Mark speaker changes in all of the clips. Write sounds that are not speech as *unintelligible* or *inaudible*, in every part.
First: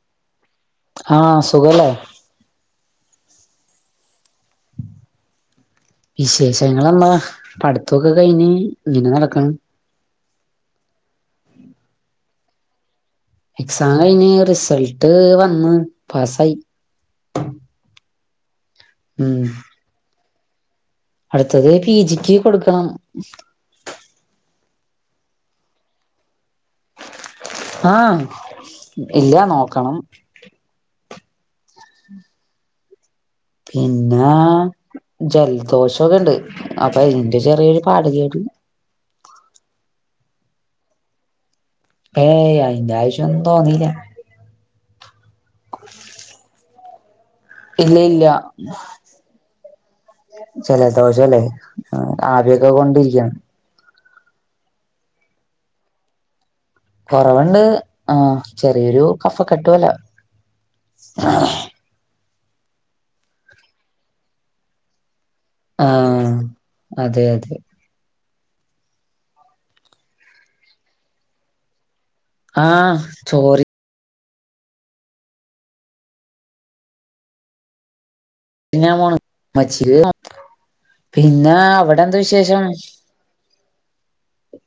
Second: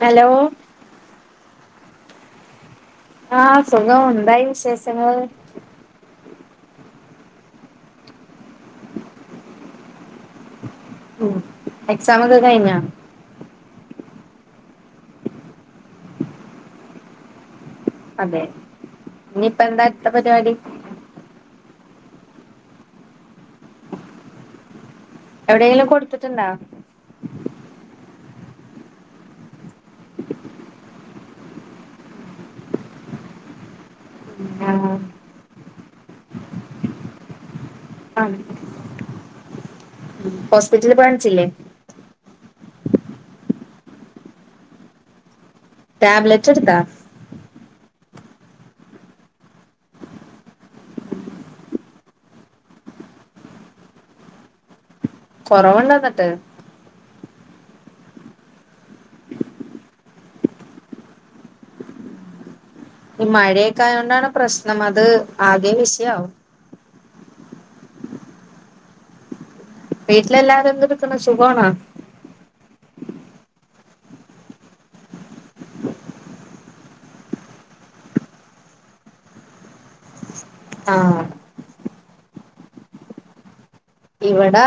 Speaker 1: Hello
Speaker 2: ആഹ സുഖലേ
Speaker 1: ആഹ സുഖം എന്തായി വിശേഷങ്ങൾ
Speaker 2: വിശേഷങ്ങളന്താ പഠിത്തൊക്കെ കഴിഞ് ഇങ്ങനെ നടക്കണ്
Speaker 1: ഉ എക്സാം ഒക്കെ കഴിഞ്ഞോ
Speaker 2: എക്സാം കഴിഞ്ഞ റിസൾട്ട് വന്ന് പാസായി
Speaker 1: അതെ ഇനിപ്പ എന്താ അടുത്ത പരിപാടി
Speaker 2: അടുത്തത് പി ജിക്ക് കൊടുക്കണം
Speaker 1: എവിടെയെങ്കിലും കൊടുത്തിട്ടുണ്ടോ
Speaker 2: ആഹ ഇല്ല നോക്കണം പിന്നെ
Speaker 1: ആഹ്
Speaker 2: ജലദോഷംക്കെ ഉണ്ട് അപ്പൊ അതിന്റെ ചെറിയൊരു പാട് കേട്
Speaker 1: ഹോസ്പിറ്റലില് കാണിച്ചില്ലേ
Speaker 2: ഏയ് അയിന്റെ ആവ്യം തോന്നീല്ല
Speaker 1: ടാബ്ലറ്റ് എടുതാ
Speaker 2: ഇല്ല ഇല്ല ജല ദോഷല്ലേ ആവിയൊക്കെ കൊണ്ടിരിക്കയാണ്
Speaker 1: കൊറവുണ്ടോ ന്നിട്ട്
Speaker 2: കൊറവുണ്ട് ആ ചെറിയൊരു കഫ കെട്ട്പോലെ *inaudible*
Speaker 1: ഈ മഴയൊക്കായതോണ്ടാണ് പ്രശ്നം അത് ആകെ വിഷയവും
Speaker 2: ആഹ് അതെ അതെ
Speaker 1: വീട്ടിലെല്ലാരും എന്ത് എടുക്കുന്ന സുഖണോ
Speaker 2: ആഹ ചോറി *unintelligible*
Speaker 1: ആഹ്
Speaker 2: പിന്നെ അവിടെ എന്ത് വിശേഷം
Speaker 1: ഇവിടാ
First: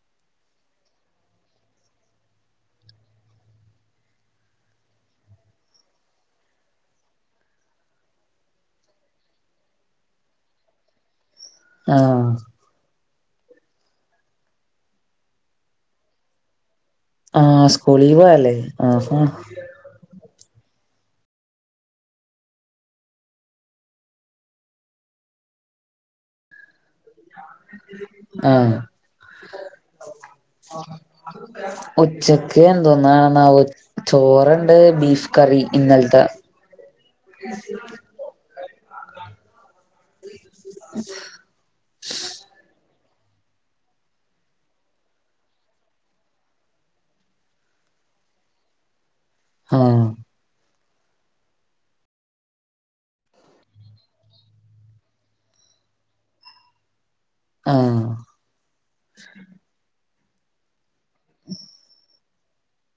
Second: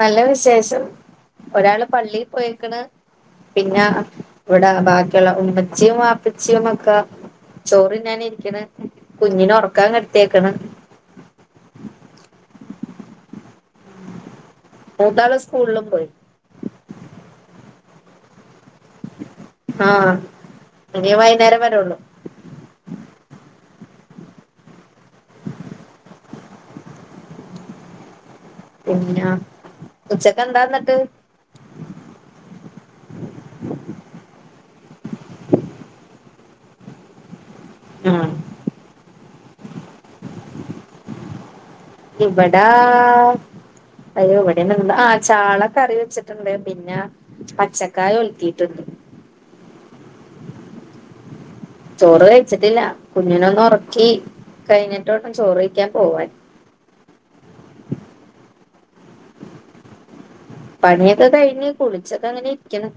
Speaker 1: നല്ല വിശേഷം ഒരാള് പള്ളി പോയിക്ണ് പിന്നെ ഇവിടെ ബാക്കിയുള്ള ഉമ്മച്ചിയും വാപ്പച്ചിയും ഒക്കെ ചോറ് തിന്നാൻ ഇരിക്കണ് കുഞ്ഞിനെ ഉറക്കാൻ കിടത്തിയേക്കണ്
Speaker 2: ആഹ
Speaker 1: മൂതാള് സ്കൂളിലും പോയി
Speaker 2: ആഹ സ്കൂളില് പോയല്ലേ ആഹ
Speaker 1: ആഹ അ വൈകുന്നേരം വരള്ളു
Speaker 2: ഉ ആഹ
Speaker 1: പിന്നെ ഉച്ചക്കെന്താന്നിട്ട്
Speaker 2: *inaudible* ഉച്ചക്ക് ഒക്കെ എന്തോന്നണെന്ന ചോറണ്ട് ബീഫ് കറി ഇന്നലത്തെ *inaudible*
Speaker 1: ആഹ്
Speaker 2: *inaudible*
Speaker 1: ഇവിടാ അ എവിടെന്നണ്ട് ആ് ചാള കറി വെച്ചിട്ടുണ്ട് പിന്നെ പച്ചക്കായ ഒലുത്തിയിട്ടുണ്ട് *inaudible*
Speaker 2: ആഹ
Speaker 1: ചോറ് കഴിച്ചിട്ടില്ല കുഞ്ഞിനൊന്ന ഉറക്കി കഴിഞ്ഞിട്ടോട്ടം ചോറ്കയിക്കാൻ പോവാൻ
Speaker 2: ആഹ
Speaker 1: പണിയൊക്കെ കഴിഞ്ഞ് കുളിച്ചക്കെ അങ്ങനെ ഇരിക്കണം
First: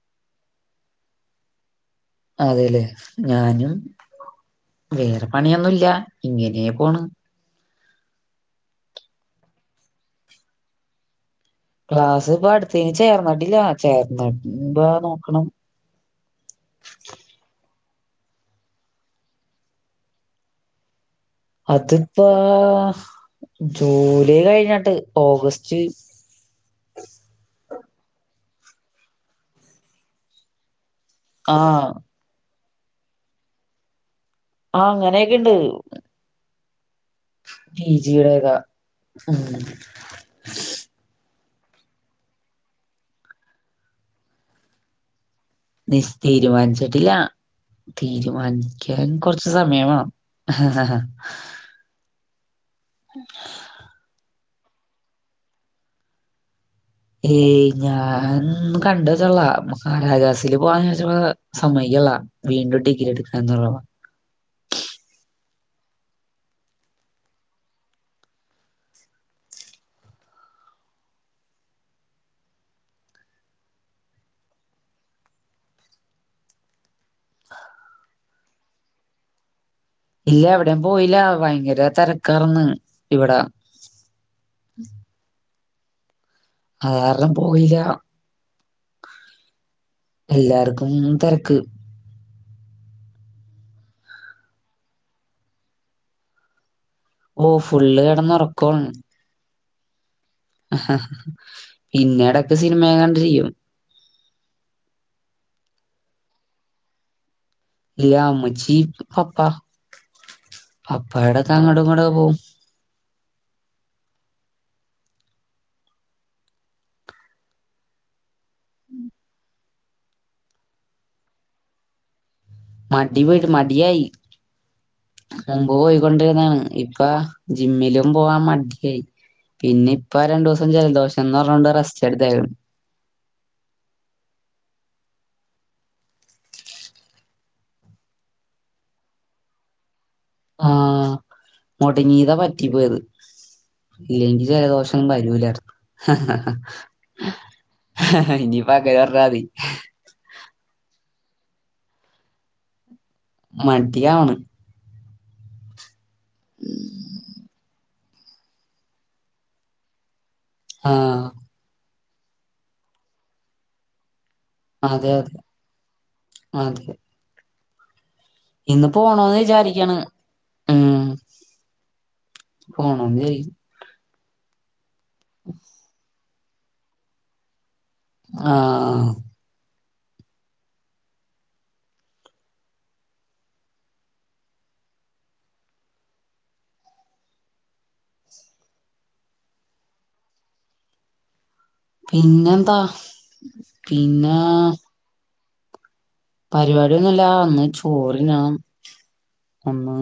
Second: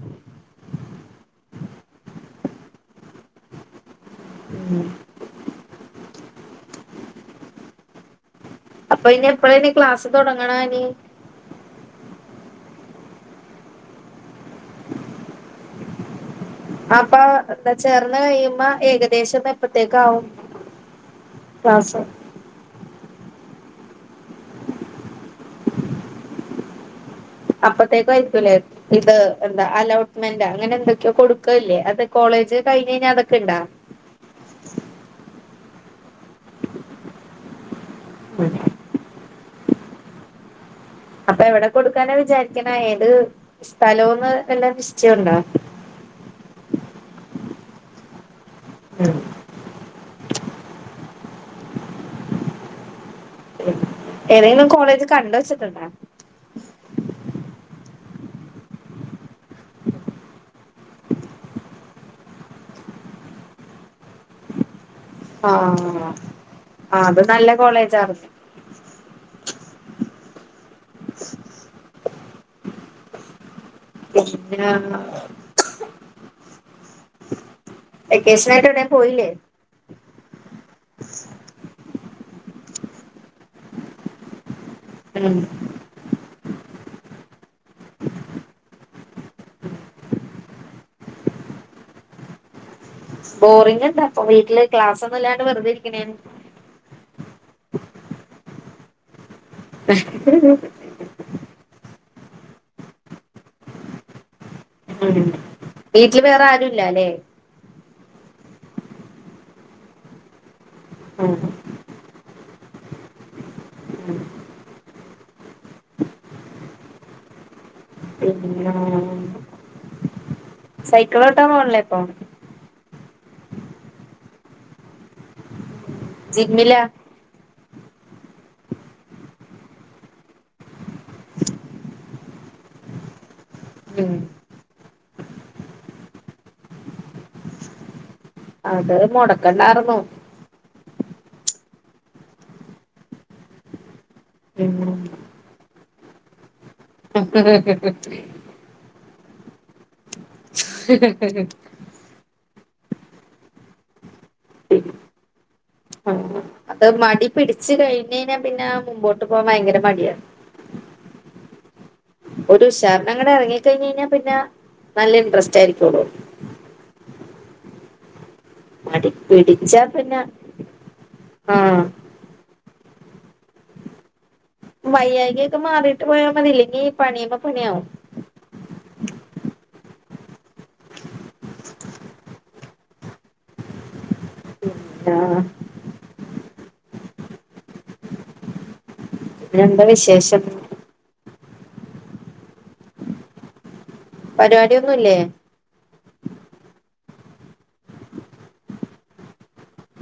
Speaker 2: അതെല്ലേ ഞാനും
Speaker 1: ഉം
Speaker 2: വേറെ പണിയൊന്നുമല്ല ഇങ്ങനെ പോണ്
Speaker 1: അപ്പൊ ഇനി എപ്പഴനി ക്ലാസ് തുടങ്ങണന്
Speaker 2: ക്ലാസ് ഇപ്പ അടുത്തഴഞ് ചേർന്നടില്ല ചേർന്നടമ്പ നോക്കണം
Speaker 1: അപ്പൊ എന്താ ചേർന്ന് കഴിയുമ്പോ ഏകദേശംന്ന് എപ്പത്തേക്ക ആാവും
Speaker 2: അതിപ്പ ജൂലൈ കഴിഞ്ഞിട്ട് ഓഗസ്റ്റ്
Speaker 1: അപ്പത്തേക്ക ആയിരിക്കൂലേ ഇത് എന്താ അലോട്ട്മെന്റ് അങ്ങനെ എന്തൊ കൊടുക്കല്ലേ
Speaker 2: ആഹ്
Speaker 1: അത് കോളേജ് കഴിഞ്ഞഞ് കഴിഞ്ഞാൽ അതൊക്കെ ഇണ്ടാ
Speaker 2: ആഹ് അങ്ങനെയൊക്കെണ്ട് പി ജത ഉ
Speaker 1: അപ്പൊ എവിടെ കൊടുക്കാനാ വിചാരിക്കണ ഏത് സ്ഥലവുംന്ന് എല്ലാം നിശ്ചയംുണ്ടോ
Speaker 2: നി തീരുമാനിച്ചിട്ടില്ല തീരുമാനിക്കാൻ കുറച്ച് സമയമാ ഉ *inaudible*
Speaker 1: ഏതെങ്കിലും കോളേജ് കണ്ട വെച്ചിട്ടുണ്ടോ
Speaker 2: ഏയ് ഞാൻ കണ്ട്ു മഹ രാാജാസില് പോവാന്ന് ചോദിച്ചുള്ള സമയ്ക്കല്ല വീണ്ടും ടഗറ്റ് എടുക്കാ എന്നുള്ളതാണ്
Speaker 1: ആഹ ആ അത് നല്ല കോളേജ ആരുന്നു *inaudible* പിന്നെ വെക്കേഷനായിട്ടന്ന പോയില്ലേ
Speaker 2: ഇല്ല എവിടെയും പോയില്ല ഭയങ്കര തിരക്കാർന്ന് ഇവിട
Speaker 1: ഉം
Speaker 2: അാരണം പോയില്ല എല്ലാർക്കും തിരക്ക്
Speaker 1: ബോറിംഗ ഉണ്ട അപ്പൊ വീട്ടില് ക്ലാസ് ഒന്നും ഇല്ലാണ്ട് വെറുതെ ഇരിക്കണ ൻ
Speaker 2: ഓ ഫുള്ള് കടന്ന്ുറക്കോ
Speaker 1: ആ
Speaker 2: പിന്നീടൊക്കെ സിനിമയാങ്ങാണ്ട് ചെയ്യും
Speaker 1: ഉ വീട്ടില് വേറെ ആരുുംല്ലല്ലെ
Speaker 2: ഇല്ല അമ്മച്ചി പപ്പ
Speaker 1: ഉം
Speaker 2: പപ്പയുടെ താങ്ങോട്ടും ഇങ്ങോട്ടക്കെ പോകവും
Speaker 1: ഉം പിന്ന സൈക്കിളോട്ടോ പോണല്ലേപ്പ
Speaker 2: മടി പോട്ട് മടിയായി മുമ്പ് പോയിക്കൊണ്ടിരുന്നാണ്
Speaker 1: ജിമ്മിലാ
Speaker 2: ഇപ്പ ജിമ്മിലും പോവാൻ മടായി പിന്നെ ഇപ്പൊ രണ്ടു ദിവസം ജലദോഷംന്ന് പറഞ്ഞോണ്ട് റസ്റ്റ്ടുതായിരുന്നു
Speaker 1: ഉം അത് മുടക്കണ്ടായിർന്നു
Speaker 2: ആഹ മുട് നീതാ പറ്റി പോയത് ഇല്ലെങ്കിൽ
Speaker 1: ഉം
Speaker 2: ജലദോഷം വരൂല ഇനി പക്ക വരാതി
Speaker 1: ഉ
Speaker 2: മടിയവണ്
Speaker 1: ഉ ആ അത് മടി പിടച്ച് കഴിഞ്ഞ കഴിഞ്ഞാൽ പിന്നെ മുമ്പോട്ട് പോകാൻ ഭയങ്കര മടിയാണ്
Speaker 2: ആഹ
Speaker 1: ഒരു ഉശാരണം അങ്ങടെ ഇറങ്ങ കഴിഞ്ഞഞ് കഴിഞ്ഞാൽ പിന്നെ
Speaker 2: അതെ
Speaker 1: നല്ല
Speaker 2: അതെ
Speaker 1: ഇൻട്രസ്റ്റ് ആയിരിക്കള്ളു
Speaker 2: അതെ ഇന്ന് പോണോന്ന്
Speaker 1: പിടിച്ചാ
Speaker 2: വിചാരിക്ക്ണ്
Speaker 1: പിന്നെ
Speaker 2: ഉ
Speaker 1: ആഹ്
Speaker 2: പോണോന്ന്
Speaker 1: വയ്യായ്കെക്കെ മാറീട്ട് പോയാ മതീലെ ഇഞ്ഞ് പണിയ്പ പണിയാവും
Speaker 2: ആ ആ
Speaker 1: ആഹ് പിന്നെന്താ വിശേഷം
Speaker 2: പിന്നെന്താ പിന്നെ
Speaker 1: പരിപാടി ഒന്നുല്ലേ
Speaker 2: പരിപാടിയൊന്നുല്ല ഒന്ന് ചോറിനാനണം ഒന്നാ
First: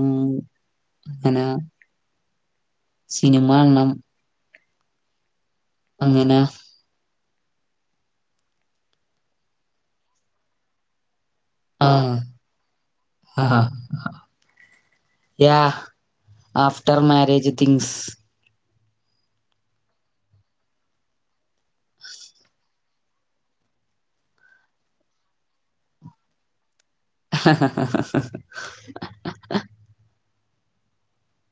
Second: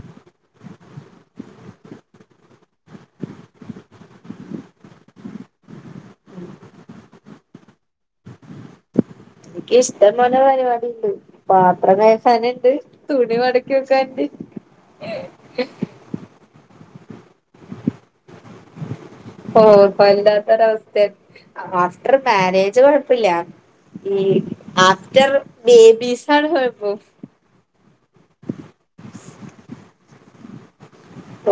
Speaker 2: ഇങ്ങന സിനിമണ്ണം അങ്ങനെ
Speaker 1: ൻക്ക് ഇഷ്ടം പോലെ പരിപാടിണ്ട് പാത്ര
Speaker 2: ആഹ്
Speaker 1: കൈകാനിണ്ട് തുണി
Speaker 2: ആഹ്
Speaker 1: മടക്കി വെക്കാൻണ്ട്
Speaker 2: യാ ആഫ്റ്റർ മാരേജ് തിങ്സ്
Speaker 1: ഓ വല്ലാത്തൊരവസ്ഥ്യ ആഫ്റ്റർ മാരേജ് കൊഴപ്പില്ല ഈ ആഫ്റ്റർ ബേബീസാണ് കൊഴ്പ്പം
Speaker 2: ഹഹഹ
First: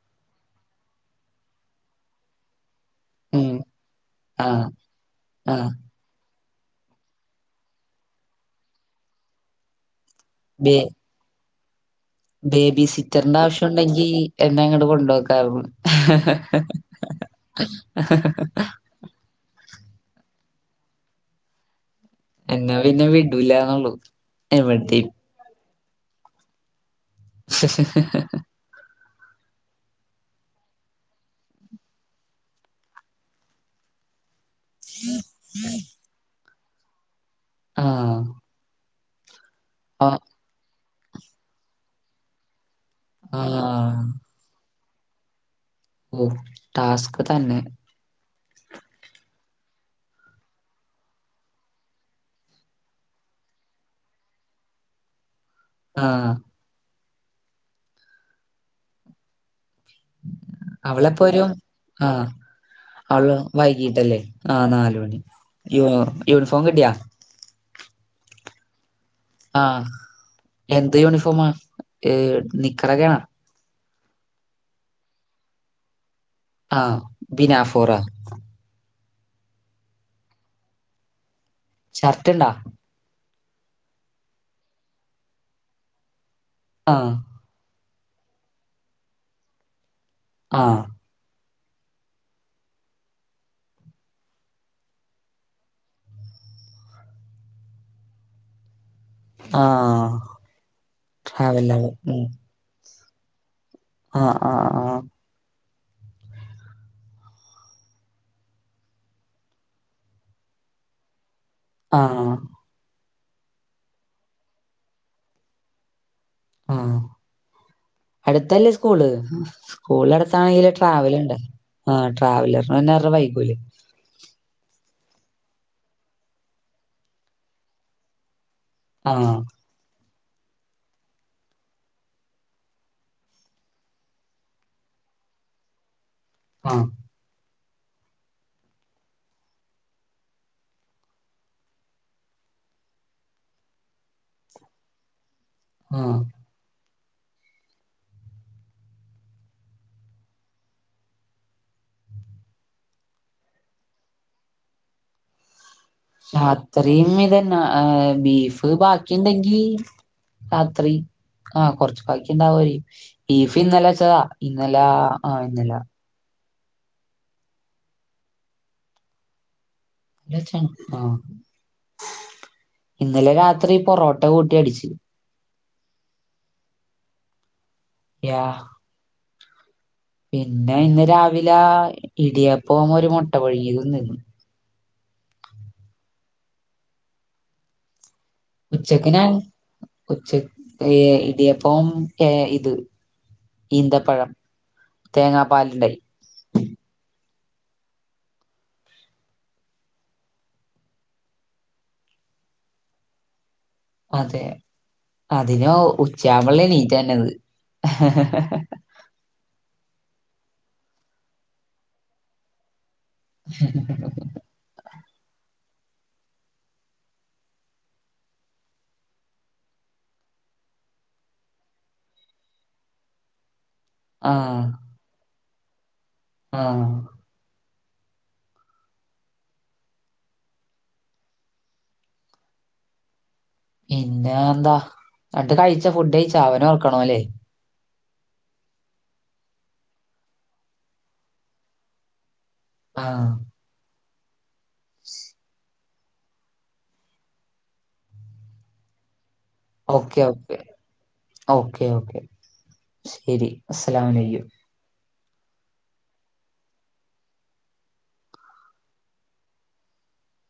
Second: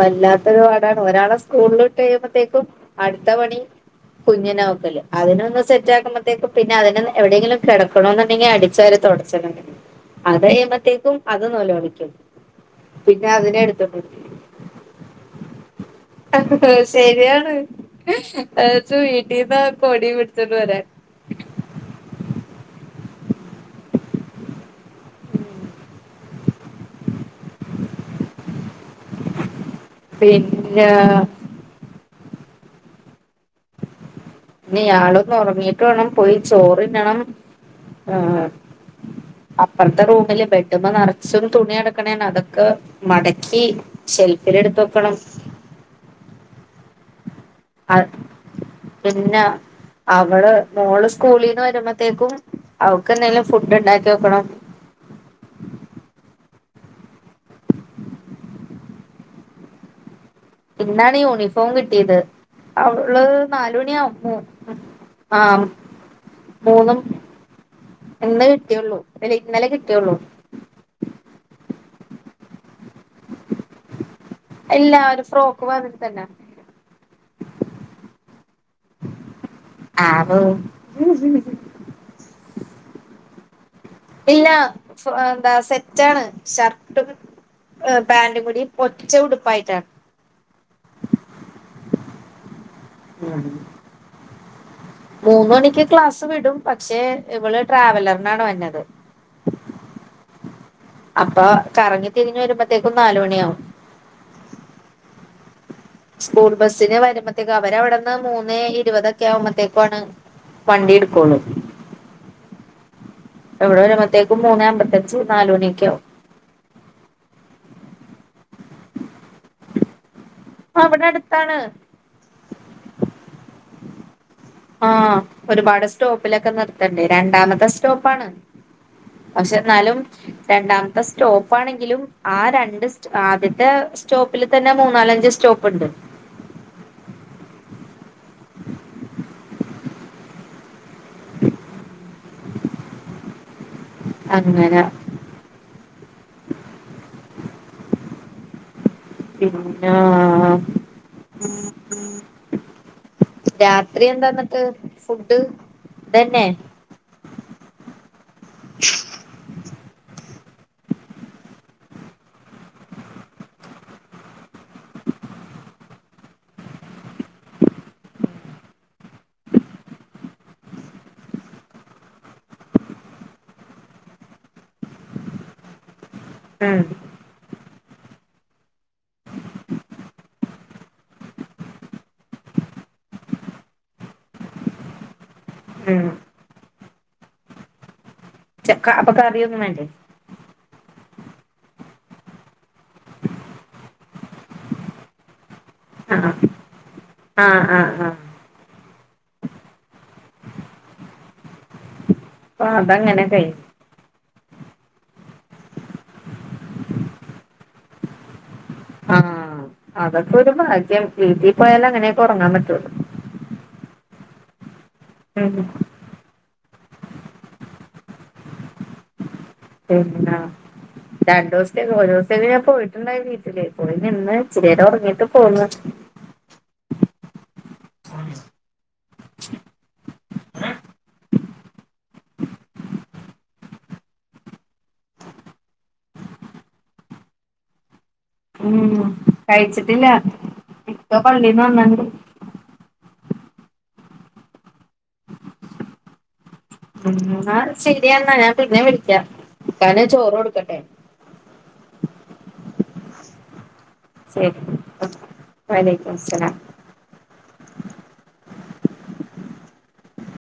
Speaker 1: വല്ലാത്തൊരുപാടാണ് ഒരാളെ സ്കൂൾലുട്ട് കഴുമ്പത്തേക്കും അടുത്ത
Speaker 2: ഉം
Speaker 1: പണി
Speaker 2: ആഹ്
Speaker 1: കുഞ്ഞിനോക്കല് അതിനൊന്ന്
Speaker 2: ആഹ്
Speaker 1: സെറ്റാക്കുമ്പ ത്തേക്കുംപിന്നെ അവന് എവിടേങ്കിലും കെടക്കണോന്നുണ്ടെങ്കി അടിച്ചാരിതുടച്ചിടണം അത്
Speaker 2: ബേ
Speaker 1: കയ്യുമ്പത്തേക്കും അത് നൊലൊളി
Speaker 2: ബേബി സിറ്റർന്റെ ആവശ്യൊണ്ടെങ്കി എന്നെ അങ്ങോട്ട് കൊണ്ടാക്കാറുന്നു
Speaker 1: അത് ശര്യാണ് ത വീട്ടീന്ന് കൊടി പിട്ച്ചോണ്ട് വരാൻ
Speaker 2: എന്നാ പിന്നെ വിടുല ന്നുള്ളു എവടിം
Speaker 1: ഉ പിന്നാ ഇ ഇയാളൊന്നൊറങ്ങിട്ട് വേണം പോയി ചോറിന്നണം ആ
Speaker 2: ആഹ്
Speaker 1: അപ്പറത്തെ
Speaker 2: ആഹ്
Speaker 1: റൂമില് ബെഡ്ഡ്മ്മ നറച്ചും തുണി കടക്ക്ണേണ് അതൊക്കെ മടക്കി
Speaker 2: ആഹ്
Speaker 1: ഷെൽഫിലിടുത്ത് വക്കണം
Speaker 2: ഓ ടാസ്ക് തന്നെ
Speaker 1: അ പിന്നെ അവള് മോള് സ്കൂളീന്ന് വരുമ്പത്തേക്കും അവക്ക് എന്തേലും ഫുഡ് ഇണ്ടാക്കി വെക്കണം
Speaker 2: ആഹ്
Speaker 1: ഇന്നാണ്
Speaker 2: അവളെപ്പോ വരും
Speaker 1: യൂണിഫോം കിട്ട്യേത്
Speaker 2: ആഹ്
Speaker 1: അവള് നാല് മണിയാവും
Speaker 2: വൈകീട്ടല്ലേ ആഹ്
Speaker 1: മ
Speaker 2: നാല് മണി
Speaker 1: ആ
Speaker 2: യൂ യൂണിഫോം കിട്ടിയാ
Speaker 1: മൂന്നും എന്ന് കിട്ട്യുള്ളൂ
Speaker 2: ആ എന്ത് യൂണിഫോമാ ഏ നിക്കറെക്കാ
Speaker 1: ഇല്ല ഒര് ഫ്രോക്ക് മാതിരിതന്നെ
Speaker 2: ആഹ് ബിനാഫോറ
Speaker 1: ആ
Speaker 2: ഷർട്ട്ണ്ടാ
Speaker 1: ഇല്ല ഫു എന്താ സെറ്റാണ് ഷർട്ടും
Speaker 2: ആഹ്
Speaker 1: പാൻറ് കൂടി ഒറ്റ ഉടുപ്പായിട്ടാണ്
Speaker 2: ആഹ്
Speaker 1: ഉം മൂന്ന മണിക്ക് ക്ലാസ്സ് വിടും, പക്ഷേ ഇവള് ട്രാവലറിനാണ് വന്നത്.
Speaker 2: ആഹ്
Speaker 1: അപ്പോ
Speaker 2: ട്രാവലർ
Speaker 1: കറങ്ങി
Speaker 2: ഉം
Speaker 1: തിരിഞ്ഞ് വരുമ്പത്തേക്കും നാല് മണിയാവും.
Speaker 2: ആഹ് ആഹ് ആഹ്
Speaker 1: സ്കൂൾ ബസിന് വരുമ്പത്തേക്കും അവര അവിടുന്ന് മൂന്നെ ഇരുപതൊക്കെ ആവുമ്പത്തേക്കും ആണ് വണ്ടി എടുക്കോള്ളൂ.
Speaker 2: ആഹ്
Speaker 1: ഇവിടെ വരുമ്പോത്തേക്കും മൂന്ന അമ്പത്തഞ്ച് നാൽ മണിയക്കെ ആവും
Speaker 2: ആഹ് അടുത്തല്ലേ സ്കൂള് സ്കൂൾ ടു *unintelligible*
Speaker 1: അവിടെ
Speaker 2: ട്രാവൽണ്ട്
Speaker 1: അടുത്താണ്
Speaker 2: ആഹ് ട്രാവലർ *unintelligible* വൈബുൽ
Speaker 1: ആഹ് ഒരുപാട് സ്റ്റോപ്പിലൊക്കെ നിർത്തണ്ടേ രണ്ടാമത്തെ സ്റ്റോപ്പാണ്.
Speaker 2: ആഹ്
Speaker 1: പക്ഷെ ന്നാലും രണ്ടാമത്തെ സ്റ്റോപ്പാണെങ്കിലും ആ രണ്ട് ആദ്യത്തെ സ്റ്റോപ്പിൽ തന്നെ മൂന്നാലും അഞ്ച് സ്റ്റോപ്പ് ഇണ്ട്.
Speaker 2: ആഹ്
Speaker 1: അങ്ങന
Speaker 2: ആഹ്
Speaker 1: പിന്നാ... രാത്രി എന്താ ന്നിട്ട് ഫുഡ്? ഇതന്നെ
Speaker 2: രാത്രയും ഇതന്നാ ഏഹ് ബീഫ് ബാക്കിണ്ടെങ്കി രാത്രി ആഹ് കൊറച്ചി ബാക്കിണ്ടാവായി ബീഫ് ഇന്നലെ ചതാ ഇന്നലാ ആഹ് ഇന്നലാ ല്ലച്ചാണോ ആഹ് ഇന്നലെ രാത്രി പൊറോട്ട കൂട്ടി അടിച്ചി
Speaker 1: ഉമ്
Speaker 2: യാഹ് പിന്നെ ഇന്ന് രാവിലാ ഇടിയപ്പും ഒരു മുട്ട പുഴുങ്ങിയതും തിന്നു
Speaker 1: ഉമ്
Speaker 2: ഉച്ചക്ക്
Speaker 1: അപ്പൊ
Speaker 2: ഞാൻ
Speaker 1: കറിയൊന്നും വേണ്ടേ
Speaker 2: ഉച്ച ഏഹ് ഇടിയപ്പം ഏഹ് ഇത് ഈന്തപ്പഴം തേങ്ങാ പാലിണ്ട
Speaker 1: ആഹ്
Speaker 2: *unintelligible*
Speaker 1: ആഹ് ആഹ് ആഹ് ആ അത് അങ്ങനെ കഴിഞ്ഞു
Speaker 2: അതെ അതിനോ ഉച്ച ആ അവള് എണീറ്റത്
Speaker 1: ആഹ് അതൊക്കെ ഒരു ഭാഗ്യം വീട്ടി പോയാലേ അങ്ങനെയക്കെ ഒറങ്ങാൻ പറ്റുള്ളൂ
Speaker 2: *unintelligible*
Speaker 1: മ് ഹ് പിന്നെ രണ്ടു ദിവസത്തേക്ക് ഓരോത്തര് പോയിട്ടുണ്ടായി വീട്ടില് പോയി നിന്ന്
Speaker 2: ആഹ്
Speaker 1: ഇച്ചിരി നേരം ഒറങ്ങിട്ട് പോന്ന്
Speaker 2: ആഹ് പിന്നെ എന്താ എന്നിട്ട് കഴിച്ചാ ഫുഡ് കഴിച്ചാ അവന ഒർക്കണോയില്ലേ
Speaker 1: ഉം കഴിച്ചിട്ടില്ല ഇപ്പൊ പള്ളിന്ന് വന്നണ്ട്
Speaker 2: ആഹ്
Speaker 1: ഉം എന്നാ ശെരിയെന്നാ ഞാൻ പിന്നെ വിളിക്കാം ഇക്കാന്
Speaker 2: ഓക്കെ
Speaker 1: ചോറ്
Speaker 2: ഓക്കെ
Speaker 1: കൊടുക്കട്ടെ
Speaker 2: ഓക്കെ ഓക്കെ ശരി അസ്ലാംഅലൈക്കും
Speaker 1: വാലേക്കുമസ്സലാം